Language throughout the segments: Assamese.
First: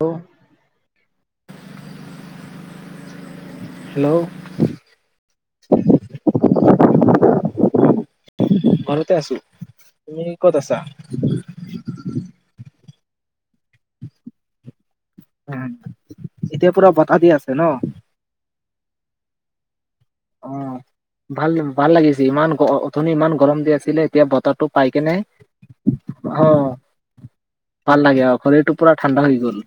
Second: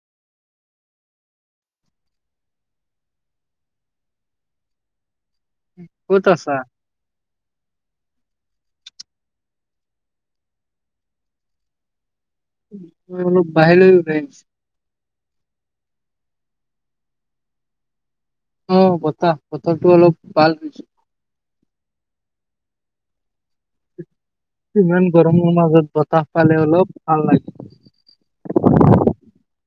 হ হেল্ল' ক'ত আছা? ঘৰতে আছো। তুমি ক'ত আছা? মই অলপ বাহিৰলৈ ওলাই আহিছো। উ এতিয়া পুৰা বটাহ দি আছে ন। উ বতাহ, বতাহ অ ভাল ভাল লাগিছে ইমান অথনি ইমান গৰম দি আছিলে। এতিয়া বতৰটো পাই ইমান কেনে গৰমৰ মাজত বতাহ অ। পালে অলপ ভাল লাগে। ভাল লাগে আৰু ঘৰটো পুৰা ঠাণ্ডা হৈ গ'ল।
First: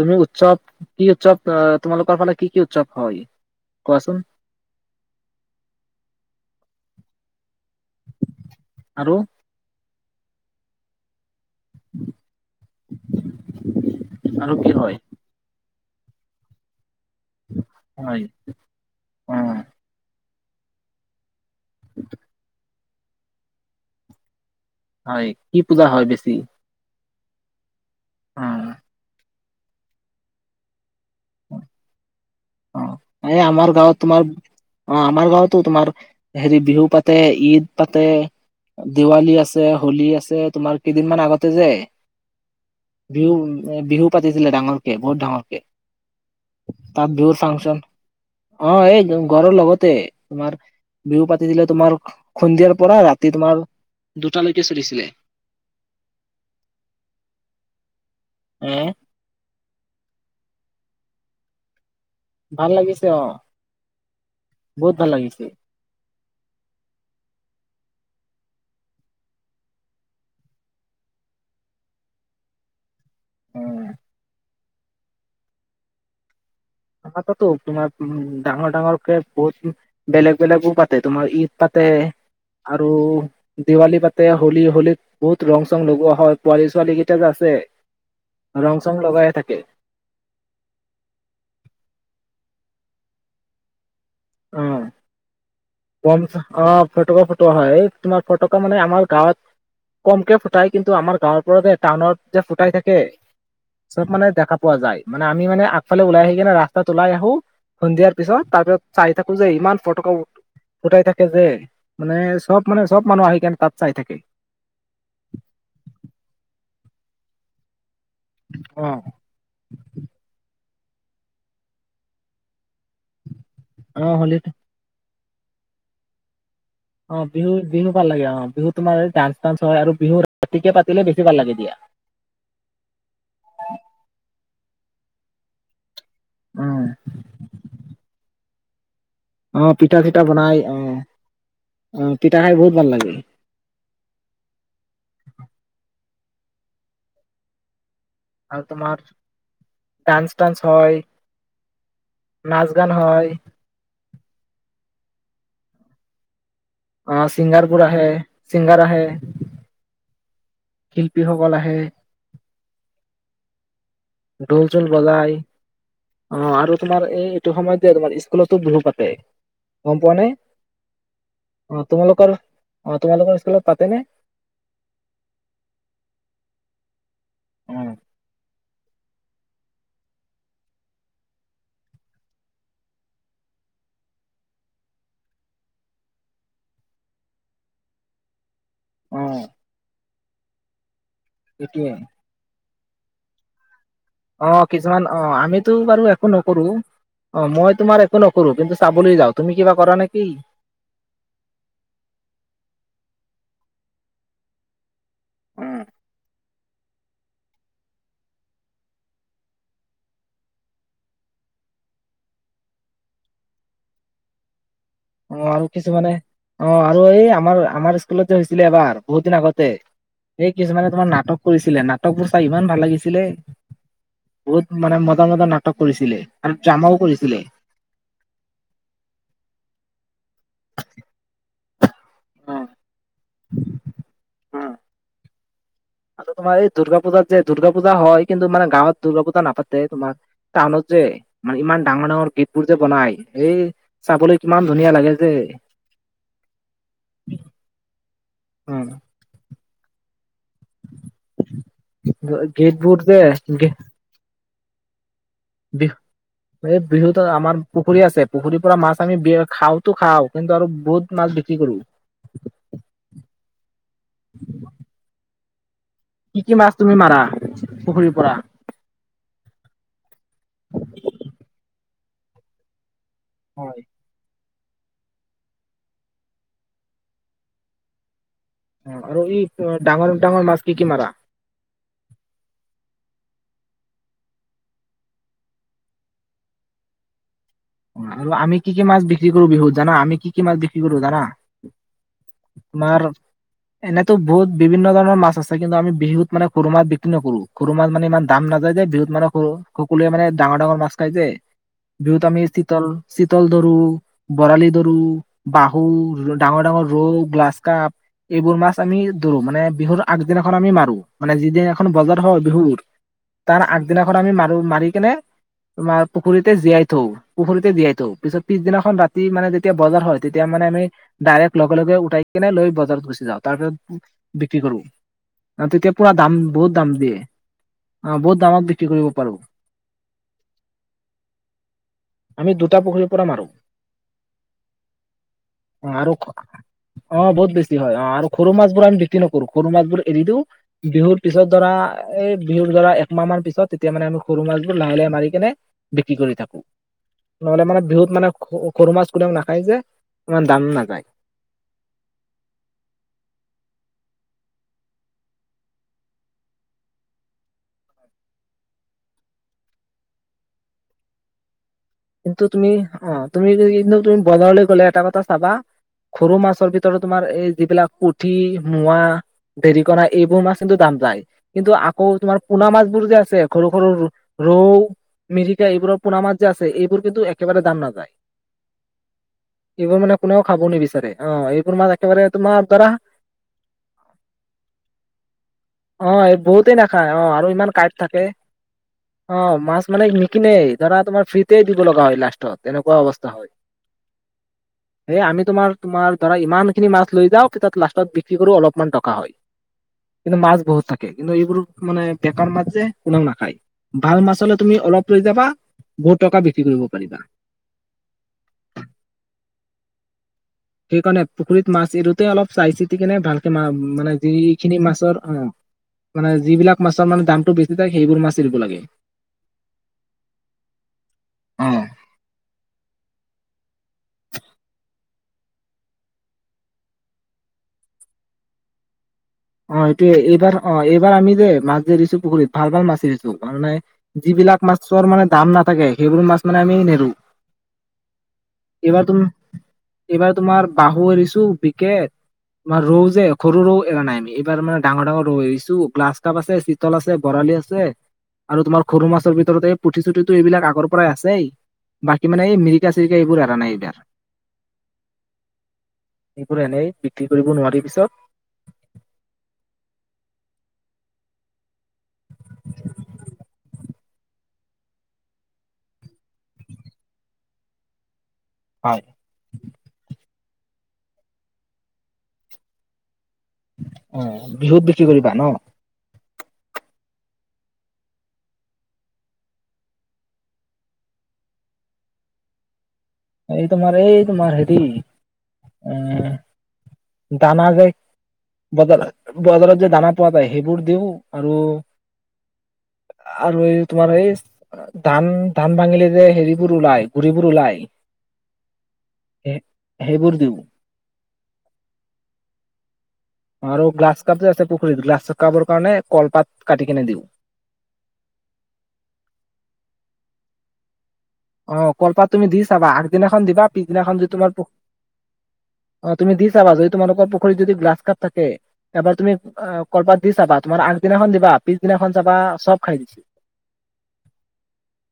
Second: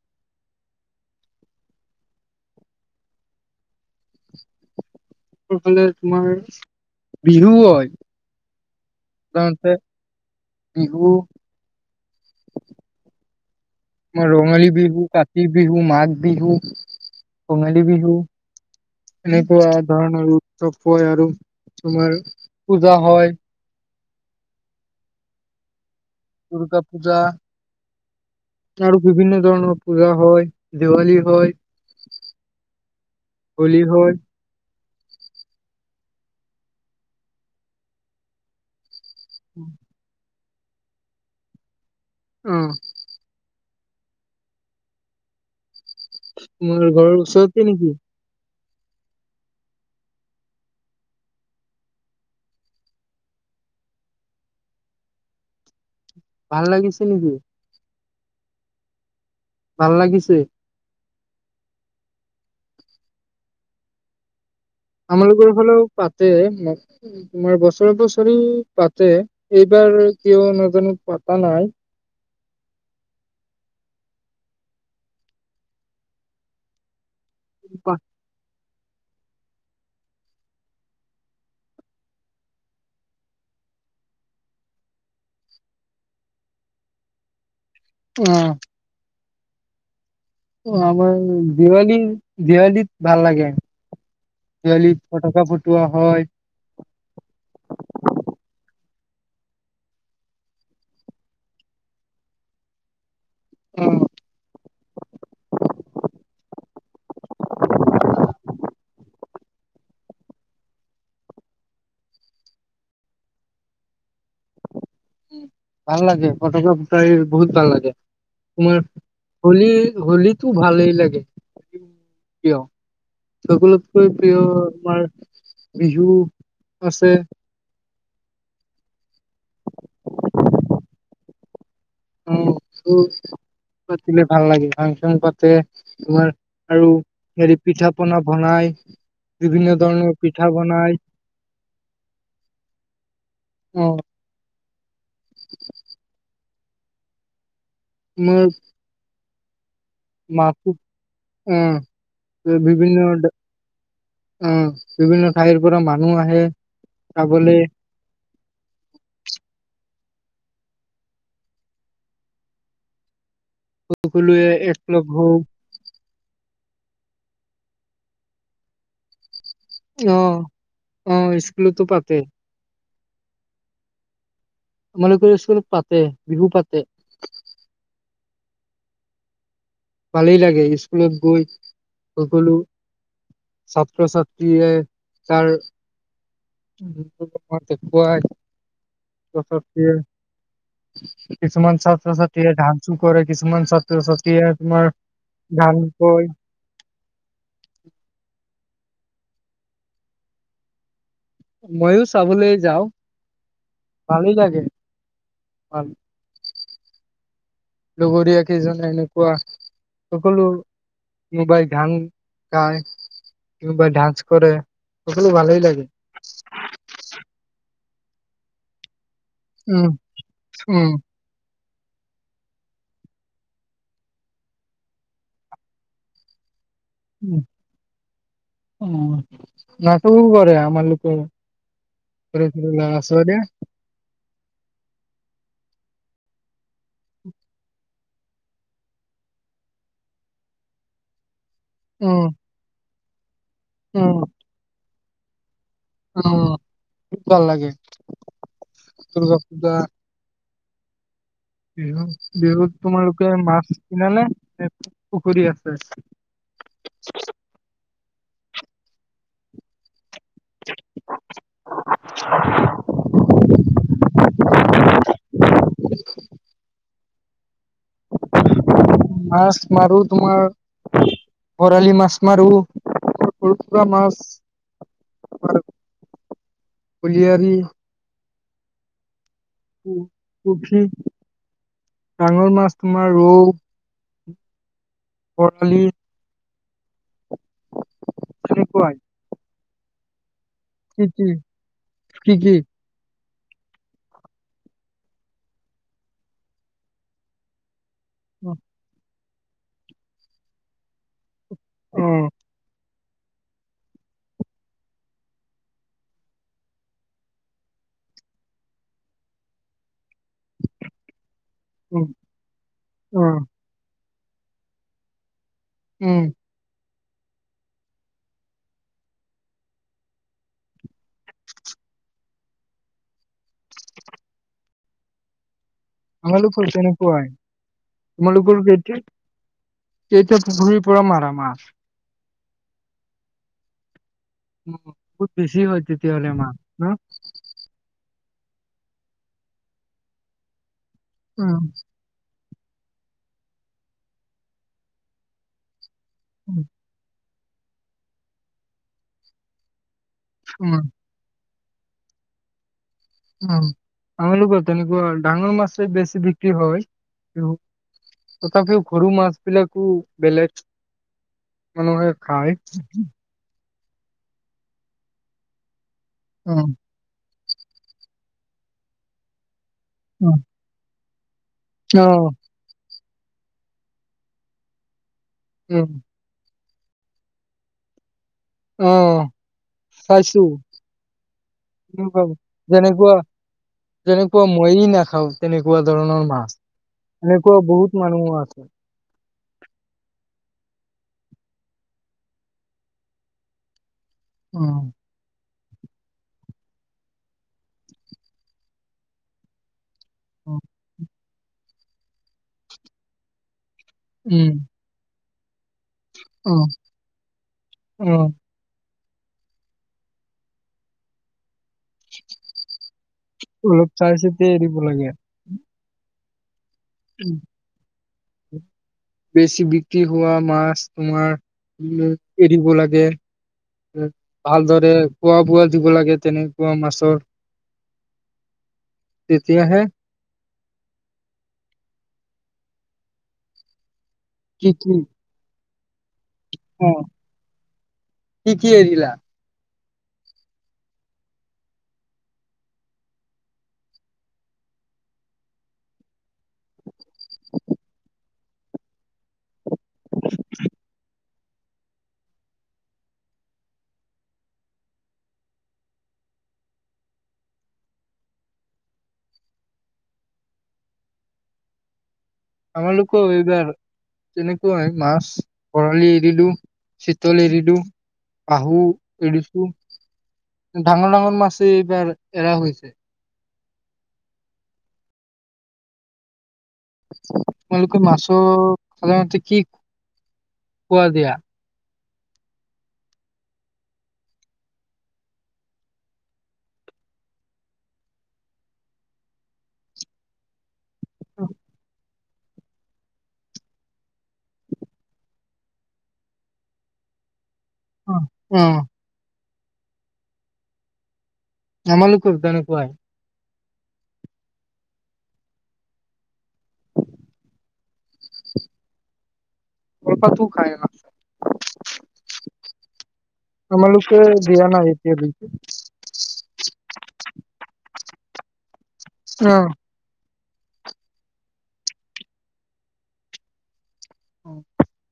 তুমি উৎসৱ, কি উৎসৱ আহ তোমালোকৰ ফালে কি কি উৎসৱ হয়। কোৱাচোন? ফালে তোমাৰ বিহু হয় আৰু সাধাৰণতে। বিহু, আমাৰ আৰু ৰঙালী কি হয়? বিহু, কাতি বিহু, মাঘ বিহু, কঙালী বিহু হয় অ এনেক ধৰণ চ আৰু তোমাৰ পূজা হয় হয় কি পূজা হয় বেছি? দুৰ্গা পূজা অ আৰু বিভিন্ন। ধৰণৰ পূজা হয় দিৱালী হয়। অ এই আমাৰ হোলী গাঁৱত হয়। তোমাৰ। অ আমাৰ গাঁওতো তোমাৰ হেৰি বিহু পাতে ঈদ পাতে। দিৱালী আছে হোলী আছে তোমাৰ কেইদিন মান আগতে যে অ' বিহু বিহু পাতিছিলে ডাঙৰকে বহুত ডাঙৰকে তোমাৰ তাত ঘৰৰ বিহুৰ ওচৰত ফাংচন নেকি? অ এই ঘৰৰ লগতে তোমাৰ। বিহু পাতি দিলে তোমাৰ সন্ধিয়াৰ পৰা ৰাতি তোমাৰ দুটালৈকে চলিছিলে। [unintelligible] ভাল লাগিছে নেকি। আহ ভাল লাগিছে? ভাল লাগিছে অ। বহুত ভাল লাগিছে আমালোকৰ ফালেও পাত তোমাৰ বছৰে বছৰি পাতে এইবাৰ কিয় নাজানো পা পতা নাই। উ আমাৰতাতো তোমাৰ অ উ ডাঙৰ ডাঙৰকে বহুত বেলেগ বেলেগও পাতে তোমাৰ ঈদ পাতে আৰু দিৱালী পাতে হলী হলীত বহুত ৰং চং লগোৱা হয় পোৱালী ছোৱালী কেইটা যে আছে ৰং চং লগাই থাকে আমাৰ দিৱালী দিৱালীত ভাল লাগে অ দেৱালীত ফটকা ফুটাই অ ফটকা ফটকা হয় তোমাৰ ফটকা মানে আমাৰ। গাঁৱত কমকে ফুটাই কিন্তু আমাৰ গাঁৱৰ যে টাউনত যে ফুটাই থাকে। চব মানে দেখা পোৱা যায় মানে আমি মানে আগফালে ওলাই আহি একেবাৰ ৰাস্তাত ওলাই আহো সন্ধিয়াৰ পিছত তাৰ পিছত চাই থাকো যে ইমান ফটকা ফুটাই থাকে যে মানে চব মানে চব মানুহ আহি কেনে তাত চাই থাকে। ভাল লাগে ফটোগ্ৰাফ কৰি বহুত ভাল লাগে। তোমাৰ অ হোলী হোলীতো ভালেই। লাগে প্ৰিয় অ সকলোতকৈ হলি প্ৰিয় আমাৰ বিহু। আছে অ বিহু বিহু ভাল লাগে অ বিহু তোমাৰ ডান্স তানস হয় আৰু বিহু ৰাতিকে পাতিলে বেছি ভাল লাগে দিয়া অ ভাল লাগে ফাংচন পাতে তোমাৰ অ আৰু হেৰি পিঠা পনা বনাই অ পিঠা চিঠা বনাই আহ অ পিঠা খাই বহুত ভাল লাগে অ [unintelligible] আৰু তোমাৰ ডান্স মাক টান্স হয় নাচ গান বিভিন্ন হয় অ বিভিন্ন ঠাইৰ পৰা মানুহ আহে অ চাবলে চিংগাৰপুৰ আহে চিংগাৰ আহে শিল্পীসকল আহে সকলোৱে ঢোল চোল একলগ বজাই। হওঁ অ আৰু তোমাৰ এই এইটো সময়তে তোমাৰ স্কুলতো বিহু পাতে। গম পোৱা নে? অ' অ' স্কুলতো অ পাতে তোমালোকৰ অ তোমালোকৰ স্কুলত পাতেনে? আমালোক স্কুলত পাতে বিহু পাতে। অ ভালেই লাগে স্কুলত গৈ সকলো। ছাত্ৰ ছাত্ৰীয়ে তাৰ অ [unintelligible] কিছুমান এইটোয়ে ছাত্ৰ ছাত্ৰীয়ে ডাঞ্চ কৰে কিছুমান ছাত্ৰ অ ছাত্ৰীয়ে তোমাৰ কিছুমান অ আমিতো গান বাৰু কয় একো নকৰো অ মই তোমাৰ একো নকৰো। কিন্তু চাবলৈ যাওঁ তুমি কিবা কৰা নেকি? ময়ো চাবলৈ যাওঁ ভালেই লাগে। [unintelligible] লগৰীয়া কেইজনে এনেকুৱা সকলো কিবাই গান গায় কিবাই ডাঞ্চ কৰে। সকলো অ ভালেই আৰু লাগে। কিছুমানে অ আৰু এই আমাৰ আমাৰ স্কুলতে হৈছিলে এবাৰ বহুত দিন আগতে উম সেই কিছুমানে উম তোমাৰ নাটক কৰিছে আছিলে নাটক বোৰ চাই ইমান ভাল লাগিছিলে। বহুত মানে মজা মজা নাটক কৰিছিলে। ড্ৰামাও কৰিছিলে। উ উ নাটকো কৰে আমাৰ লোকে। সৰু সৰু ল'ৰা-ছোৱালীয়ে। আৰু তোমাৰ এই দুৰ্গা পূজাত যে দুৰ্গা পূজা হয়, কিন্তু মানে গাঁৱত দুৰ্গা পূজা নাপাতে। তোমাৰ টাউনত যে মানে ইমান ডাঙৰ উম ডাঙৰ গেট বোৰ যে বনাই এই উম চাবলৈ কিমান ধুনীয়া লাগে যে। উম, দূৰ্গা পূজা বিহুত বিহুত গেটবোৰ যে তোমালোকে মাছ কিনা নে? পুখুৰী আছে বিহু এই বিহুত আমাৰ পুখুৰী আছে পুখুৰীৰ পৰা মাছ আমি বি খাওতো খাও। কিন্তু আৰু বহুত মাছ বিক্ৰী কৰো। [unintelligible] কি কি মাছ তুমি মাৰা পুখুৰীৰ পৰা? মাছ মাৰো তোমাৰ বৰালি মাছ মাৰো, সৰু হয়। থকা মাছ [unintelligible] কুলিয়াৰি। অহ, আৰু ই ডাঙৰ ডাঙৰ মাছ কি পুঠি কি মাৰা? [inaudible] ডাঙৰ মাছ তোমাৰ ৰৌ [inaudible] বৰালি অহ, আৰু আমি কি -কি তেনেকুৱাই মাছ বিক্ৰী কৰো বিহুত জানা আমি কি কি মাছ বিক্ৰী কৰোঁ কি জানা কি কি কি তোমাৰ এনেতো বহুত বিভিন্ন ধৰণৰ মাছ আছে কিন্তু আমি বিহুত মানে সৰু মাছ বিক্ৰী নকৰো সৰু মাছ মানে ইমান দাম অ নাযায় যে বিহুত মানে সৰু সকলোৱে মানে ডাঙৰ -ডাঙৰ মাছ খাই যে উ বিহুত আমি চিতল চিতল দৰো, বৰালি দৰো, বাহু, ডাঙৰ -ডাঙৰ ৰৌ, গ্লাছকা এইবোৰ মাছ আমি ধৰো মানে বিহুৰ আগদিনাখন আমি মাৰো। মানে যিদিনাখন বজাৰ অ হয় বিহুৰ তাৰ আগদিনাখন আমি মাৰো মাৰি কিনে তোমাৰ উম পুখুৰীতে জীয়াই থওঁ পুখুৰীতে জীয়াই থওঁ, পিছত পিছদিনাখন ৰাতি মানে যেতিয়া বজাৰ কেনে লৈ বজাৰত গুচি যাওঁ, তাৰ পিছত বিক্ৰী কৰো। ন তেতিয়া পুৰা দাম আমালোকৰ বহুত দাম দিয়ে। তেনেকুৱাই অ বহুত তোমালোকৰ দামত কেই বিক্ৰী কৰিব পাৰো কেইটাত পুখুৰীৰ পৰা মাৰ মাছ? আমি দুটা পুখুৰীৰ পৰা মাৰো। উম, বহুত বেছি হয় অ আৰু তেতিয়াহ'লে মাছ ন অ বহুত বেছি হয় অ আৰু। সৰু মাছ বোৰ আমি বিক্ৰী নকৰো, সৰু মাছ বোৰ এৰি দিওঁ বিহুৰ পিছত উম ধৰা এই বিহুৰ ধৰা একমাহ মান পিছত তেতিয়া মানে আমি সৰু মাছবোৰ লাহে লাহে মাৰি কেনে বিক্ৰী কৰি উম থাকো। নহলে মানে বিহুত মানে সৰু মাছ কোনো নাখায় যে ইে দান উম নাযায়। উম আমালোকৰ তেনেকুৱা ডাঙৰ মাছেই বেছি বিক্ৰী হয়। তথাপিও সৰু মাছ বিলাকো বেলেগ। মানুহে কিন্তু খায় তুমি অহ তুমি য [unintelligible] কিন্তু তুমি বজাৰলৈ গ'লে এটা কথা চাবা সৰু অ মাছৰ ভিতৰত তোমাৰ এই যিবিলাক পুঠি, মোৱা, দেৰিকনা এইবোৰ মাছ কিন্তু দাম যায়। কিন্তু অ আকৌ তোমাৰ পোনা মাছবোৰ যে আছে সৰু- সৰু ৰৌ মিৰিকা উম এইবোৰৰ পুনামাছ যে আছে এইবোৰ কিন্তু একেবাৰে দাম নাযায়। অহ ', এইবোৰ মানে কোনেও খাব নিবিচাৰে অহ এইবোৰ মা তেনেকুৱা একেবাৰে তোমাৰ দাৰা যেনেকুৱা যেনেকুৱা ময়েই নাখাওঁ তেনেকুৱা অ ধৰণৰ মাছ বহুতেই নাখায় এনেকুৱা বহুত মানুহো আছে। অহ, মাছ মানে নিকনেই ধৰা তোমাৰ ফ্ৰীতে দিব লগা হয় লাষ্টত এনেকুৱা অৱস্থা হয়। উম এ আমি তোমাৰ তোমাৰ ধৰা ইমান খিনি মাছ লৈ যাও তে তাত লাষ্টত বিক্ৰী কৰো অলপমান টকা হয়। কিন্তু মাছ বহুত থাকে কিন্তু এইবোৰো মানে বেকাৰ মাছ যে কোনেও নাখায়। ভাল মাছ হলে উম, তুমি অলপ লৈ যাবা টকা বিক্ৰী অ', কৰিব পাৰিবা। অ', সেইকাৰণে পুখুৰীত মাছ এৰোতে অলপ চাই চিতি কেনে ভালকে মা অলপ মানে চাই চিতি এৰিব যিখিনি লাগে। মাছৰ অহ মানে যিবিলাক মাছৰ মানে উম, দামটো বেছি তাক সেইবোৰ মাছ দিব লাগে। বেছি বিক্ৰী হোৱা মাছ তোমাৰ অ উম এৰিব লাগে ভালদৰে খোৱা বোৱা দিব লাগে তেনেকোৱা মাছৰ অহ, তেতিয়াহে এইটোয়ে এইবাৰ অহ এইবাৰ আমি যে মাছ যে এৰিছো পুখুৰীত ভাল- ভাল মাছ এৰিছো কাৰনে যিবিলাক কি কি মাছৰ মানে দাম নাথাকে সেইবোৰ মাছ মানে আমি অ', নেৰু কি কি এইবাৰ এৰিলা? টো এইবাৰ তোমাৰ বাহু এৰিছো বিকেট তোমাৰ ৰৌ যে সৰু ৰৌ এৰা নাই আমি। এইবাৰ মানে ডাঙৰ -ডাঙৰ ৰৌ এৰিছো গ্লাছ কাপ আছে, চিতল আছে, বৰালি আছে আৰু তোমাৰ সৰু মাছৰ ভিতৰতে এই পুঠি চুঠিটো এইবিলাক আগৰ পৰাই আছেই। বাকী মানে এই মিৰিকা, চিৰিকা এইবোৰ এৰা নাই এইবাৰ। এইবোৰ এনেই বিক্ৰী কৰিব নোৱাৰি পিছত আমালোকো এইবাৰ তেনেকুৱাই মাছ বৰালি এৰিলো চিতল এৰিলো। আহু হয় এৰিছো। ডাঙৰ ডাঙৰ মাছেই এইবাৰ এৰা হৈছে অ বিহুত বিক্ৰী কৰিবা ন তোমালোকে মাছৰ সাধাৰণতে কি খোৱা দিয়া এই তোমাৰ এই তোমাৰ হেৰি উম দানা যে বজাৰ বজাৰত যে দানা পোৱা যায় সেইবোৰ দিওঁ আৰু আৰু এই তোমাৰ এই ধান ধান ভাঙিলে যে হেৰিবোৰ ওলাই গুৰিবোৰ ওলাই [unintelligible] উ [unintelligible] সেইবোৰ দিওঁ আমালোকৰ তেনেকুৱাই। আৰু গ্লাছ কাপ যে আছে পুখুৰীত গ্ৰাছ কাপৰ কাৰণে কলপাত কাটি কিনে দিওঁ। কল পাতো খাই [unintelligible] অহ, কলপাত তুমি দি চাবা আগদিনাখন দিবা পিছদিনাখন আমালোকে যি তোমাৰ পু দিয়া নাই এতিয়ালৈকে অহ, তুমি দি চাবা যদি তোমালোকৰ পুখুৰীত যদি গ্ৰাছ কাপ থাকে এবাৰ তুমি অ কলপাত দি চাবা তোমাৰ আগদিনাখন দিবা পিছদিনাখন চাবা চব খাই দিছে।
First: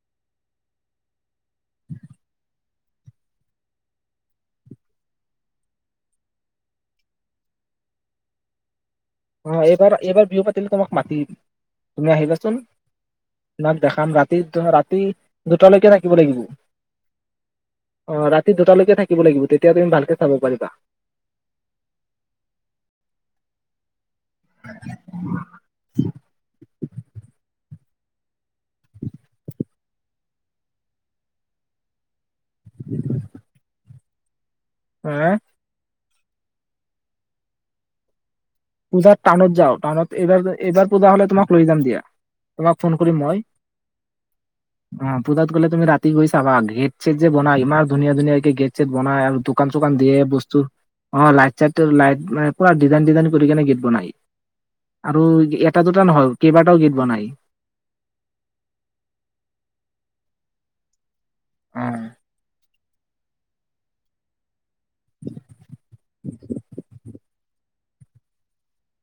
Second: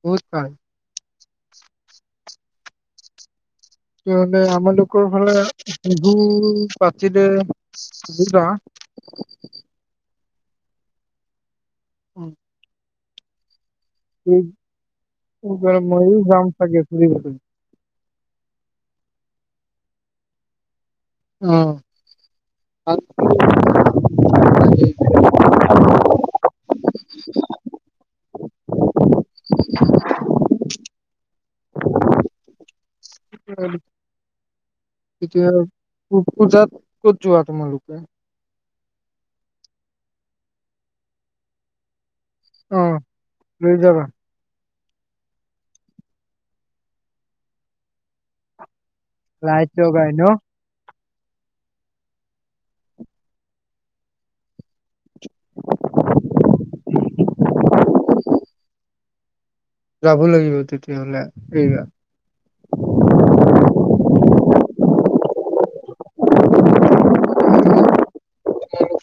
বহুত ভাল। [inaudible] তেতিয়াহলে আমালোকৰ ফালে বিহু পাতিলে দুটা। বি পাতিল তোমাক মাতি তুমি উম, আহিবাচোন [unintelligible] ক দেখাম ৰাতি ৰাতি এইবাৰ দুটালৈকে থাকিব ময়ো লাগিব যাম চাগে ফুৰিবলৈ অ ৰাতি দুটালৈকে থাকিব লাগিব তেতিয়া তুমি ভালকে চাব পাৰিবা অ [unintelligible] লাগে। [inaudible] [unintelligible] [inaudible] হ এতিয়া [unintelligible] গুজাত কত যোৱা তমালোকে পূজাৰ টানত যাও টানত এইবাৰ এইবাৰ পূজা হলে তোমাক লৈ যাম দিয়া তোমাক অ ফোন কৰিম মই লৈ যাবা অ পূজাত গলে তুমি ৰাতি গৈ চাবা ঘেটচে যেনোৱা ইমান ধুনীয়া ধুনীয়ে গেট [unintelligible] বনাই আৰু দোকান লাইট চোকান লগাই দিয়ে ন বস্তু অ লাইট চাইট লাইট মানে পুৰা ডিজাই ডিজাইন [unintelligible] কৰি কেনে গীত বনায় আৰু এটা দুটা নহয় কেইবাটাও গীত বনাই [inaudible] যাব লাগিব তেতিয়াহ'লে উ এইবাৰ। [inaudible]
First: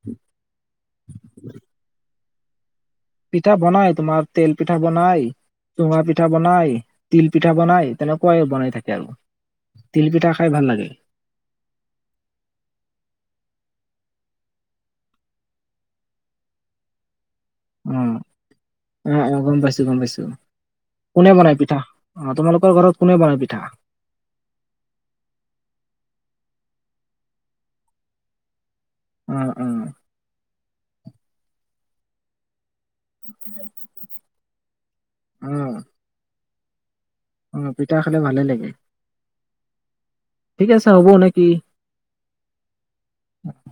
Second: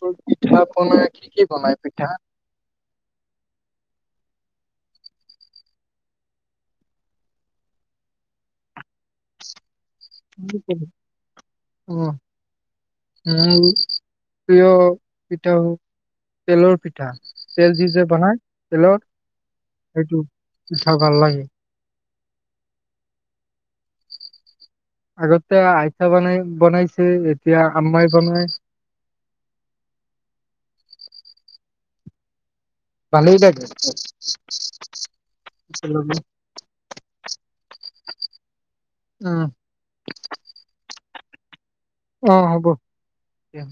ৰ পিঠা পনা কি কি বনাই পিঠা পিঠা বনাই তোমাৰ তেল পিঠা বনাই চুঙা পিঠা বনাই তিল পিঠা বনাই তেনেকুৱাই বনাই থাকে আৰু তিল পিঠা খাই ভাল লাগে অ আহ [unintelligible] প্ৰিয় পিঠা হও তেলৰ পিঠা [unintelligible] উ যে বনাই তেলৰ আহ আহ গম পাইছো গম সেইটো পাইছো পিঠা ভাল কোনে লাগে বনাই পিঠা অ তোমালোকৰ ঘৰত কোনে বনাই পিঠা আগতে আইতা বনাই বনাইছে এতিয়া আম্মাই বনাই উম উম ভালে থাকে অ অ পিতা খালে ভালে লাগে উম ঠিক আছে হ'ব নেকি? অ হ'ব দিয়া